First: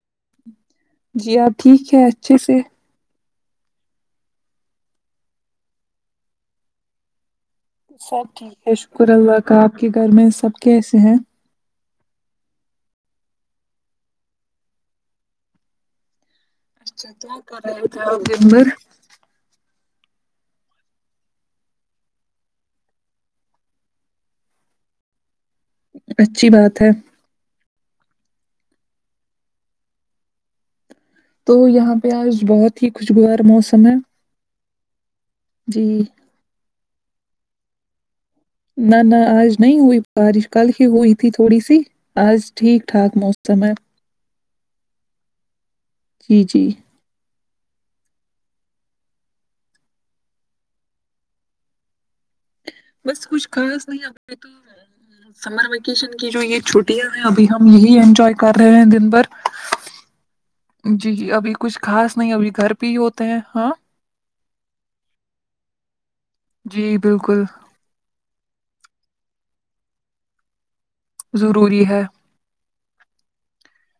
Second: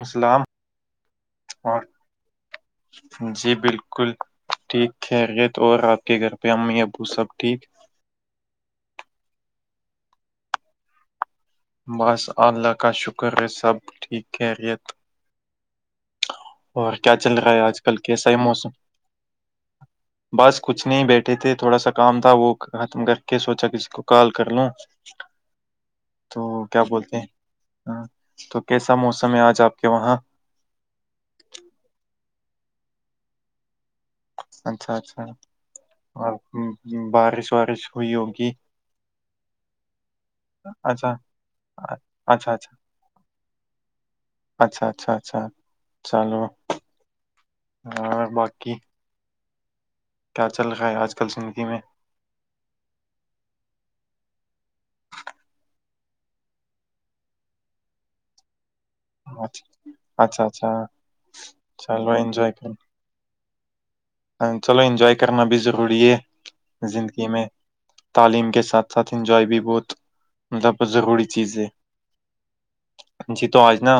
اسلام جی آپ اور ٹھیک ہے اچھے سے جی بالکل ٹھیک ہےریت اور آپ کے گھر پہ امی ابو سب ٹھیک سب ٹھیک ہے شکر اللہ کا آپ کے گھر میں سب کیسے ہیں بس اللہ کا شکر ہے سب ٹھیک ہے یہ اچھا کیا چل رہا ہے کرا آج کل کیسا ہے تھامبر موسم بس کچھ نہیں بیٹھے تھے تھوڑا سا کام تھا وہ ختم کر کے سوچا کسی کو کال کر لو [inaudible] تو اچھی بات کیا ہے بولتے ہیں ہ تو کیسا موسم ہے آج آپ کے وہاں تو یہاں پہ آج بہت ا خوشگوار موسم ہے اچھا اچھا جی اور بارش وارش ہوئی ہوگی نہ نہ آج نہیں ہوئی بارش کل ہی اچھا ہوئی تھی تھوڑی سی اچھا اچھا آج اچھا ٹھیک ٹھاک موسم ہے اچھا اچھا اچھا جی چلو جی ہاں باقی کیا چل رہا ہے آج کل زندگی میں بس کچھ خاص نہیں آ نے تو سمر ویکیشن کی جو یہ چھٹیاں ہیں ابھی ہم یہی انجوائے کر رہے ہیں دن بھر اچھا اچھا اچھا جی جی ابھی کچھ چلو خاص نہیں ابھی انجوائے گھر پہ ہی ہوتے ہیں ہاں چلو انجوائے کرنا بھی ضروری ہے جی زندگی بالکل میں تعلیم کے ساتھ ساتھ انجوائے بھی بہت مطلب ضروری چیز ہے جی تو آج نا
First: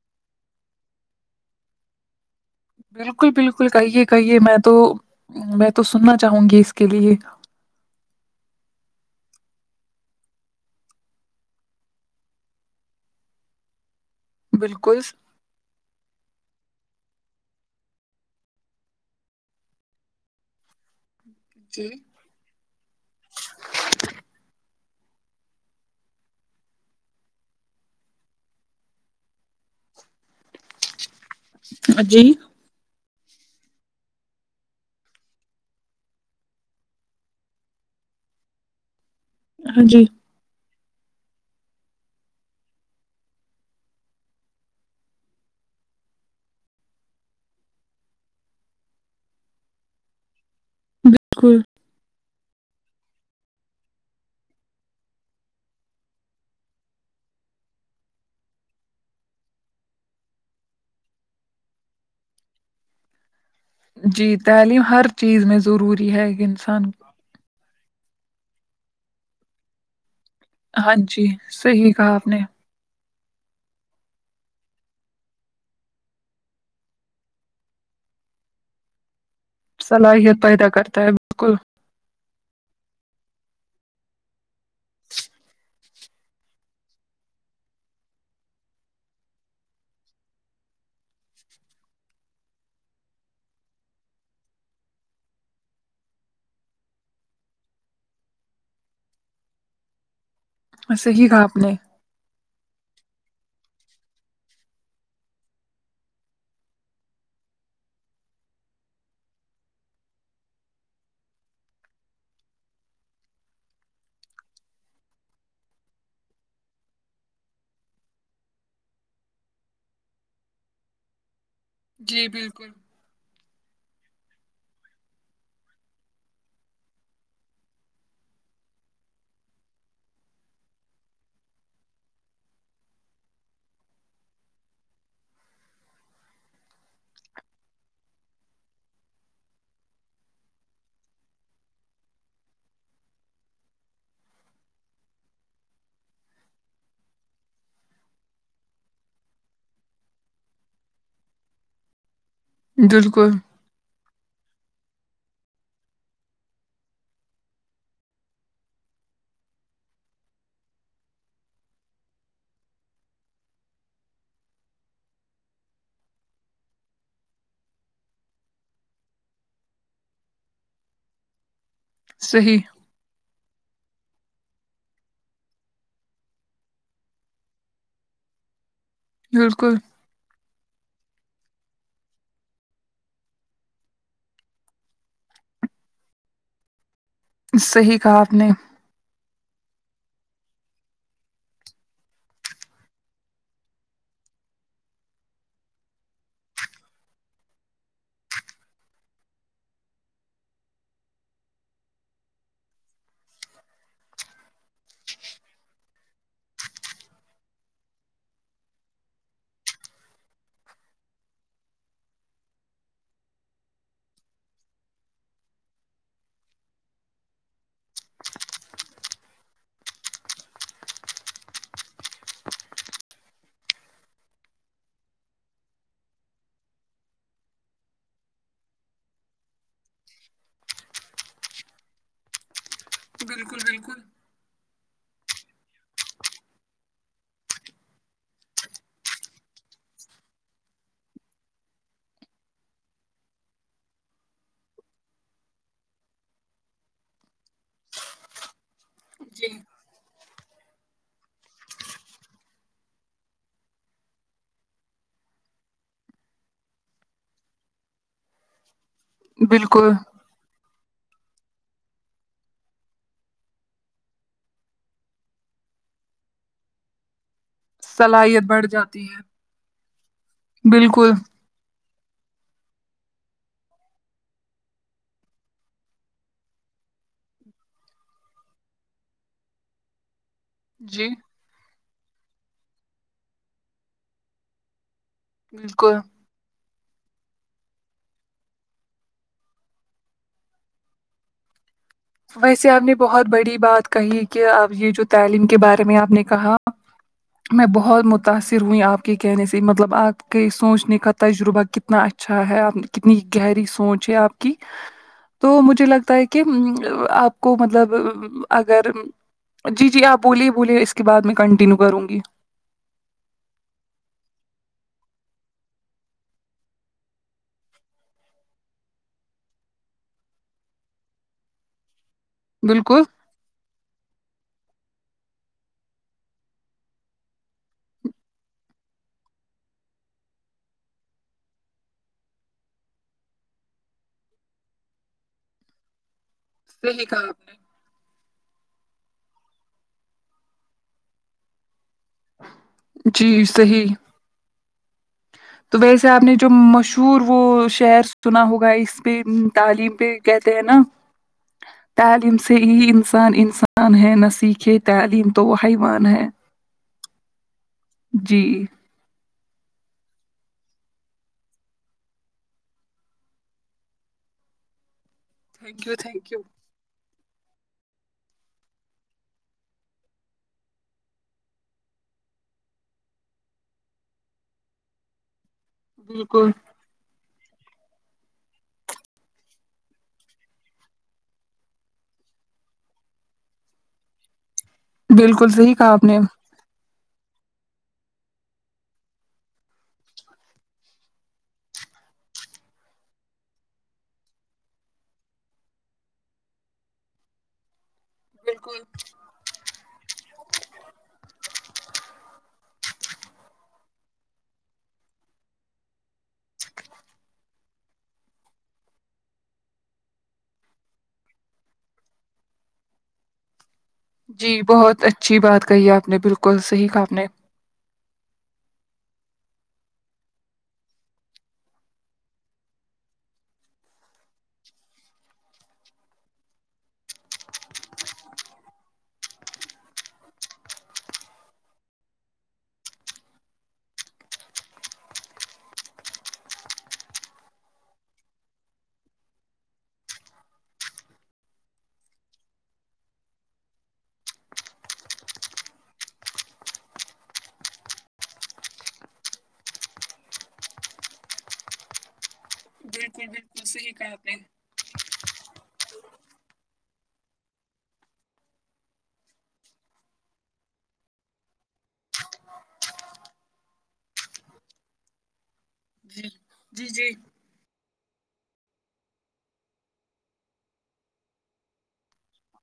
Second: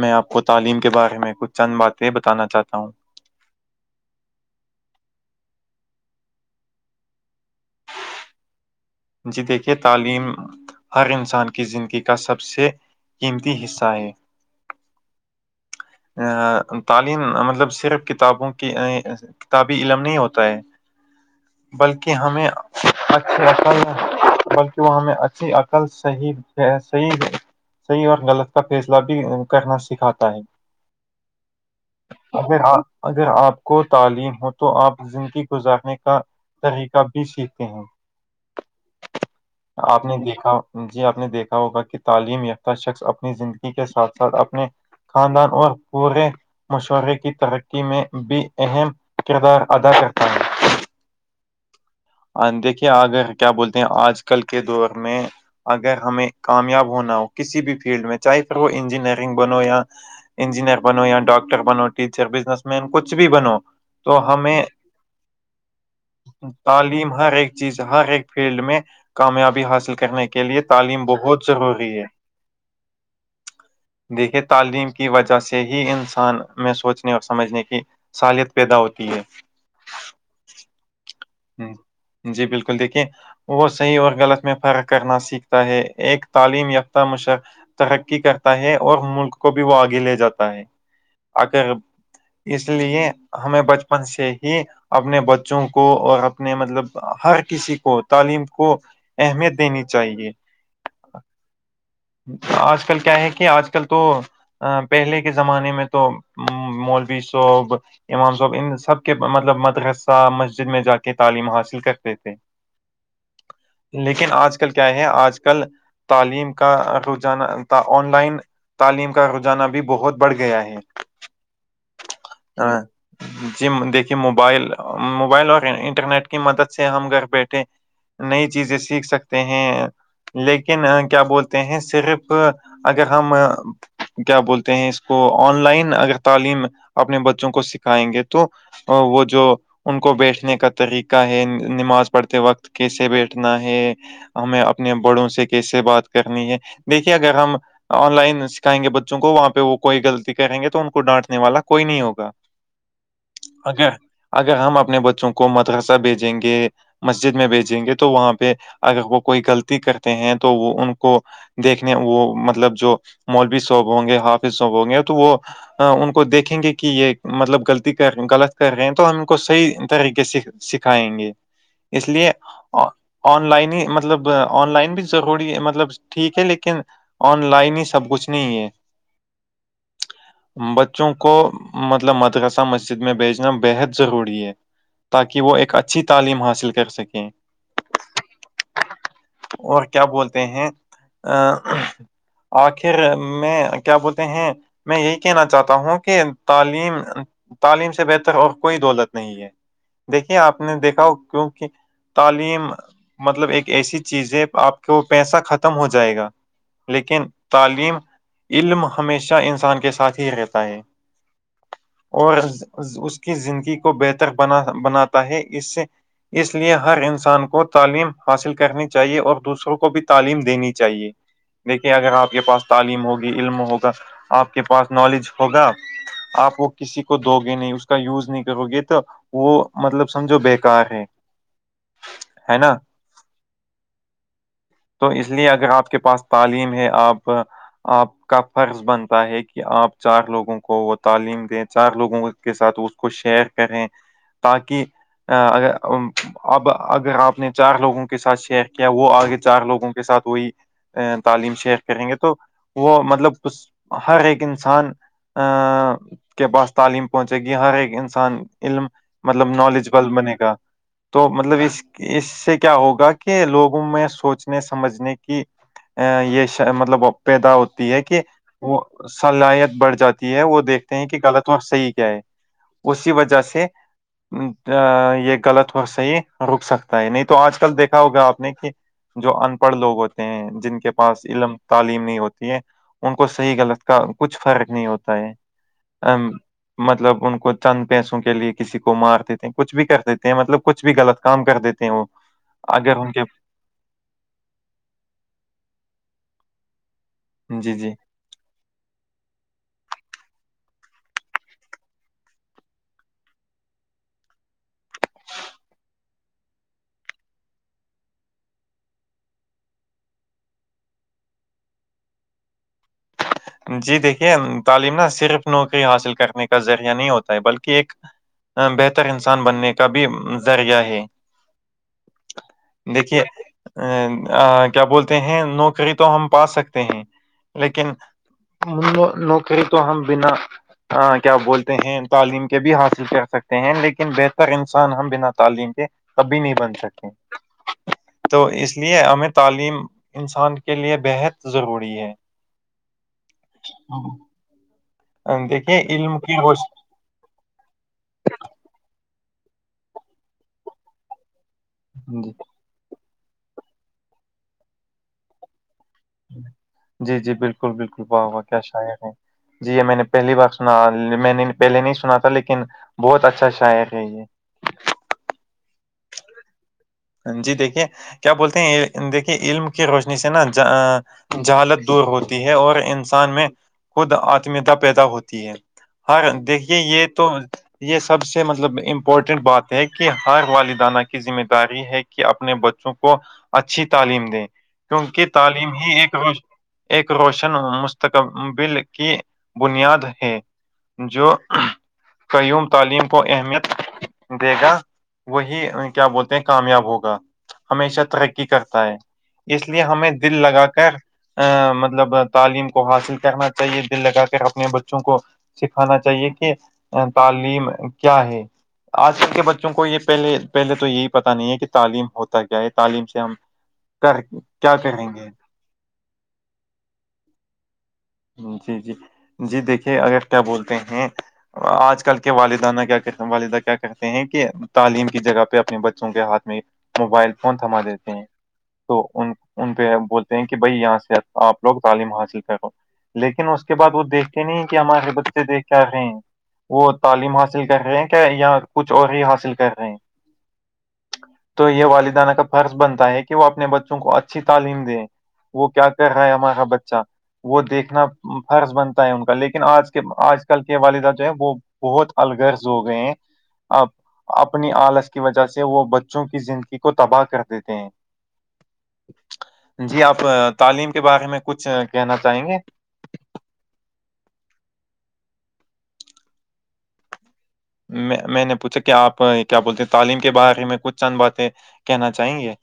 میں آپ کو تعلیم کے بارے میں کچھ چند باتیں بتانا چاہتا ہوں بالکل بالکل کہیے کہیے میں تو میں تو سننا چاہوں گی اس کے لیے جی دیکھیے تعلیم ہر انسان کی زندگی کا سب سے قیمتی حصہ ہے بالکل ا تعلیم مطلب صرف کتابوں کی کتابی علم نہیں ہوتا ہے جی بلکہ ہمیں اچھی عقل ہے بلکہ وہ ہمیں اچھی عقل صحیح ہے صحی صحیح اور غلط کا فیصلہ بھی کرنا سکھاتا ہے ہ جی اگر اگر آپ کو تعلیم ہو تو آپ زندگی گزارنے کا طریقہ بھی سیکھتے ہیں [unintelligible] آپ نے دیکھا جی آپ نے دیکھا ہوگا کہ تعلیم یافتہ شخص اپنی زندگی کے ساتھ ساتھ اپنے خاندان اور پورے مشورے کی ترقی میں بھی اہم کردار ادا کرتا ہے بالکل دیکھیے آگے کیا بولتے ہیں آج کل کے دور میں اگر ہمیں کامیاب ہونا ہو کسی بھی فیلڈ میں چاہے پھر وہ انجینئرنگ بنو یا انجینئر بنو یا ڈاکٹر بنو ٹیچر بزنس مین کچھ بھی بنو تو جی ہمیں تعلیم ہر چیز میں ضروری ہے گ تعلیم ہر ایک چیز ہر ایک فیلڈ میں کامیابی حاصل کرنے کی ہاں جی صحیح کہااب نے دیکھیے تعلیم کی وجہ سے ہی انسان میں سوچنے اور سمجھنے کی سالت پیدا ہوتی ہے صلاحیت پیدا کرتا ہے بالکل جی بالکل دیکھیے وہ صحیح اور غلط میں فرق کرنا سیکھتا ہے ایک تعلیم یافتہ مشق ترقی کرتا ہے اور ملک کو بھی وہ آگے لے جاتا ہے اگر اس لیے ہمیں بچپن سے ہی اپنے بچوں کو اور اپنے مطلب ہر کسی کو تعلیم کو اہمیت دینی چاہیے وسےح ہی کہا آپ نے آج کل کیا ہے کہ آج کل تو ا پہلے کے زمانے میں تو مولوی صوب امام صاب ان سب کے مطلب مد ر صا مسجد جد میں جا کے تعلیم حاصل کرتےے لیکن آج کل کیا ہے آج کل تعلیم کا رانہ آن لائن تعلیم کا رجانہ بھی بہت بڑھ گیا ہے جی بالکل ہاں جی دیکھیے موبائل موبائل اور انٹرنیٹ کی مدد سے ہم گھر بیٹھے نئی چیزیں سیکھ سکتے ہیں لیکن کیا بولتے ہیں صرف اگر ہم کیا بولتے ہیں اس کو آن لائن اگر تعلیم اپنے بچوں کو سکھائیں گے تو ا وہ جو ان کو بیٹھنے کا طریقہ ہے نماز پڑھتے وقت کیسے بیٹھنا ہے ہمیں اپنے بڑوں سے کیسے بات کرنی ہے دیکھیے اگر ہم آن لائن سکھائیں گے بچوں کو وہاں پہ وہ کوئی غلطی کریں گے تو ان کو ڈانٹنے والا کوئی نہیں ہوگ بالکل اے اگر ہم اپنے بچوں کو مدرسہ بھیجیں گے مسجد میں بھیجیں گے تو وہاں پہ اگر وہ کوئی غلطی کرتے ہیں تو وہ ان کو دیکھنے وہ مطلب جو مولوی صاحب ہوں گے حافظ صاب ہوں گے تو وہ ان کو دیکھیں گے کہ یہ مطلب غلطی کر غلط کر رہے ہیں تو ہم کو صحی طریقے سے سکھائیں گے اس لیے صحیح آن لائن ہی مطلب آن لائن بھی ضروری ہے مطلب ٹھیک ہے لیکن آن لائن ہی سب کچھ نہیں ہے بالکل بچوں کو مطلب مدکسہ مسجد میں بھیچنا بےحد ضروری ہے تاکہ وہ ایک اچھی تعلیم حاصل کر سکیں صحیح کہا آپ نے اور کیا بولتے ہیں ا آخر میں کیا بولتے ہیں میں یہی کہنا چاہتا ہوں کہ تعلیم تعلیم سے بہتر اور کوئی دولت نہیں ہے دیکھیے آپ نے دیکھا ہو کیونکہ تعلیم مطلب ایک ایسی چیز ہے آپ کو پیسہ ختم ہو جائے گا لیکن تعلیم علم ہمیشہ انسان کے ساتھ ہی رہتا ہے اور اس کی زندگی کو بہتر بناتا ہے اس سے اس لیے ہر انسان کو تعلیم حاصل کرنی چاہیے اور دوسروں کو بھی تعلیم دینی چاہیے دیکھیے اگر آپ کے پاس تعلیم ہوگی علم ہوگا آپ کے پاس نالج ہوگا آپ وہ کسی کو دو گے نہیں اس کا یوز نہیں کرو گے تو وہ مطلب سمجھو بیکار ہے ہے نا بالکل بالکل تو اس لیے اگر آپ کے پاس تعلیم ہے آپ آپ کا فرض بنتا ہے کہ آپ چار لوگوں کو وہ تعلیم دیں چار لوگوں کو کے ساتھ اس کو شیئر کریں تاکہ اگر اب اگر آپ نے چار لوگوں کے ساتھ شیئر کیا وہ آگے جی چار لوگوں کے ساتھ وہی تعلیم شیخ کریں گے تو وہ مطلب ک ہر ایک انسان ا کے پاس تعلیم پہنچے گی ہر ایک انسان علم مطلب بالکل نالجبل بنے گا تو مطلب اس اس سے کیا ہوگا کہ لوگوں میں سوچنے سمجھنے کی ا یہ مطلب بپےید ہے کہ صلاحیت بڑھ وہ جاتی ہے صلاحیت بڑھ جاتی ہے وہ دیکھتے ہیں بالکل کہ غلط و صحیح ہے اسی وجہ سے یہ غلط اور صحی رک سکتا ہے نہیں تو آج کل دیکھا ہوگا آپ نے کہ جو ان پڑھ لوگ ہوتے ہیں جن کے جی پاس علم تعلیم نہیں ہوتی ہے ان کو صحیح غلط کا کچھ فرق نہیں ہوتا ہے بالکل ام مطلب ان کو چند پیسوں کے لیے کسی کو مار دیتے ہیں کچھ بھی کر دیتے ہیں مطلب کچھ بھی غلط کام کر دیتے ہیں وہ ویسے آپ نے اگر ان کے بہت بڑی بات کہی کہ اب یہ جو تعلیم کے بارے میں آپ نے کہا میں جی جی بہت م متاثر ہوئیں آپ کے کہنے سے مطلب آپ کے سوچنے کا تجربہ کتنا اچھا ہے آپ کتنی گہری سوچ ہے آپ کی تو مجھے لگتا ہے کہ آپ کو مطلب اگر جی جی آپ بولیے بولیے اسس کے بعد میں کنٹینیو کروں گی جی دیکھیے تعلیم نہ صرف نوکری حاصل کرنے کا ذریعہ نہیں ہوتا ہے بلکہ ایک بہتر انسان بننے کا بھی ذریعہ ہے بالکل دیکھیے ا کیا بولتے ہیں نوکری تو ہم پا سکتے ہیں لیکن م نوکری تو ہم ہم بنا کیا بولتے ہیں تعلیم کے بھی حاصل کر سکتے ہیں لیکن بہتر انسان ہم بنا تعلیم کے کبھی نہیں بن صحیح سکے کہا آپ تو اس لیے ہمیں تعلیم انسان کے لیے بےحد ضروری ہے جی صحیح تو دیکھیے ب حس علم آب نے کی جو روشنی مشہور مور وہ شہر سنا ہوگا اس پہ تعلیم پہ کہتے ہیں نا تعلیم سے یہ انسان انسان ہے نہ سیکھے تعلیم تو وہ حیوان ہے جی جی بالکل بالکل واہ جی واہ کیا شاعر ہے جی یہ میں نے پہلی بار سنا میں نے پہلے نہیں سنا تھا لیکن بہت اچھا اچھا ہے کہ یہ تھینک یو تھینک یو جی دیکھیے کیا بولتے ہیں دیکھیے علم کی روشنی سے نا ج جہالت دور ہوتی ہے اور انسان میں خود آتمیتا پیدا ہوتی ہے ہاں بالکل دیک یہ تو یہ سب سے مطلب امپورٹنٹ بات ہے کہ ہر والدانہ کی ذمہ داری داری ہے کہ اپنے بچوں کو اچھی تعلیم دے کیونکہ بالکل تعلیم صحیح ہی کہا آپ ایک نے روز ایک روشن مستقبل کی بنیاد ہے جو قیوم تعلیم کو اہمیت دے گا وہی کیا بولتے ہیں کامیاب ہوگا ہمیشہ ترقی بالکل کرتا ہے اس لیے ہمیں دل لگا کر ا مطلب تعلیم کو حاصل کرنا چاہیے دل لگا کر اپنے بچوں کو سکھانا چاہیے کہ تعلیم کیا ہے آج کل کے بچوں کو یہ پہلے پہلے تو یہی پت نہیں ہے کہ تعلیم ہوتا کیا ہے تعلیم سے ہم کر جی کیا بہت کریں گے اچھی بات کہی آپ نے بالکل صحیح کہاپ نے جی جی جی دیکھیے اگر کیا بولتے ہیں آج کل کے والدینہ کیا کہتے والدہ کیا کہتے ہیں کہ تعلیم کی جگہ پہ اپنے بچوں کے ہاتھ میں موبائل فون تھما دیتے ہیں تو ان ان پہ بولتے ہیں کہ بھائی یہاں سے آپ لوگ تعلیم حاصل کرو لیکن اس کے بعد وہ دیکھتے نہیں کہ ہمارے بچے دیکھ آ رہے ہیں وہ تعلیم حاصل کر رہے ہیں کیا یا کچھ اور ہی حاصل کر رہے ہیں تو یہ والدینہ کا فرض بنتا ہے کہ وہ اپنے بچوں کو اچھی تعلیم دیں وہ کیا کہ رہا ہے ہمارا بچہ وہ دیکھ انا فرض بنتا ہے ان کا لیکن آج کے آج کل کے والدہ جو ہے وہ بہت الغرض ہو گئے ہیں بالکل بالکل اب صحیح کہا آپ نے اپنی آلس کی وجہ سے وہ بچوں کی زندگی کو تباہ کر دیتے ہیں [inaudible] جی آپ تعلیم کے بارے میں کچھ کہنا چاہیں گے جی جی جی میں میں نے پوچھا کیا آپ کیا بولتے ہیں تعلیم کے بارے میں کچھ چند باتیں کہنا چاہیں گے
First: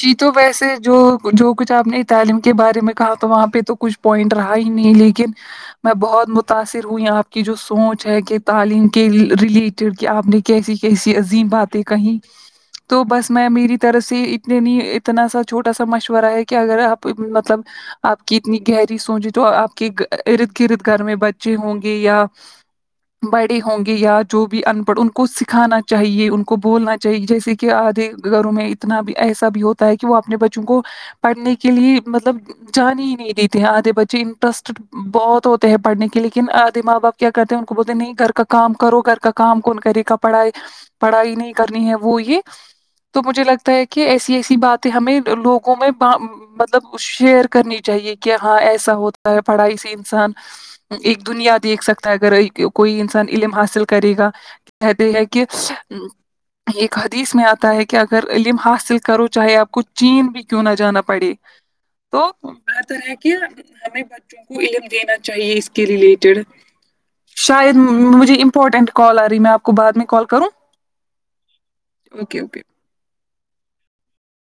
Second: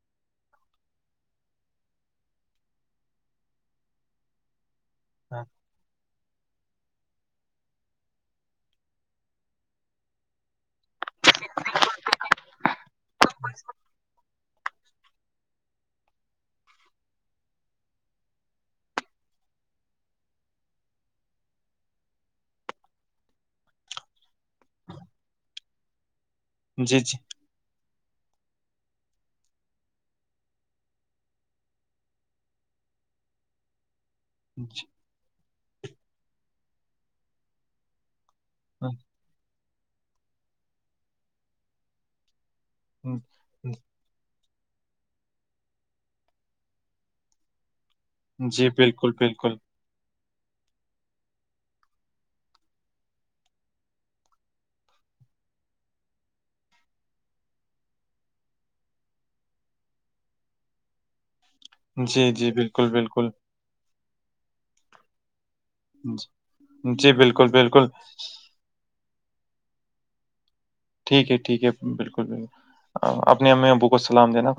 جی تو ویسے جو جو کچھ آپ نے تعلیم کے بارے میں کہا تو وہاں پہ تو کچھ پوائنٹ رہا ہی نہیں لیکن لیکن ہاں، میں بہت متاثر ہوئی آپ کی جو سوچ ہے کہ تعلیم کے ریلیٹیڈ کہ آپ نے کیسی کیسی عظیم بات ہے کہیں تو بس میں میری طرح سے اتنے اتنا سا چھوٹا سا مشورہ ہے کہ اگر آپ مطلب آپ کی اتنی گہری سوچیں تو آپ کے ارد گرد گھر میں بچے ہوں گے یا بڑے ہوں گے یا جو بھی ان پڑھ ان کو سکھانا چاہیے ان کو بولنا جی جی چاہیے جیسے کہ آدھے گھروں میں اتنا بھی ایسا بھی ہوتا ہے کہ وہ اپنے بچوں کو پڑھنے کے لیے مطلب جان ہی نہیں دیتے ہیں آدھے بچے جی بہت ہوتے ہیں پڑھنے کے لیکن آد ماں بپ کیا کرتے ہیں ان کو بولتے نہیں گھر کا کام ہاں، ہاں، کرو گھر کا کام کون کرے کا پڑھائی پڑھائی نہیں کرنی ہے وہ یہ تو مجھے لگتا ہے کہ ایسی ایسی باتیں ہمیں لوگوں میں مطلب شیئر کرنی چاہیے کہ ہاں جی ایسا بالکل ہوتا ہے بالکل پڑھائی سے انسان ایک دنیا دیکھ سکتا ہے اگر کوئی انسان علم حاصل کرے گا کہتے ہیں کہ یہ حدیث میں آتا ہے کہ اگر علم حاص حاصل کرو چاہے آپ کو چین بھی کیوں نہ جانا پڑے تو جی جی بالکل بہتر ہے بالکل کہ ہمیں بچوں کو علم دینا چاہیے اس کے ریلیٹڈ جی بالکل شاید بالکل مجھے امپورٹنٹ کال آ رہی ہے میں آپ کو بعد میں کال کروں ٹھیک ہے ٹھیک ہے بالکل اوکے بالکل اوکے اپنے ہمیں ابوک السلام دینا خود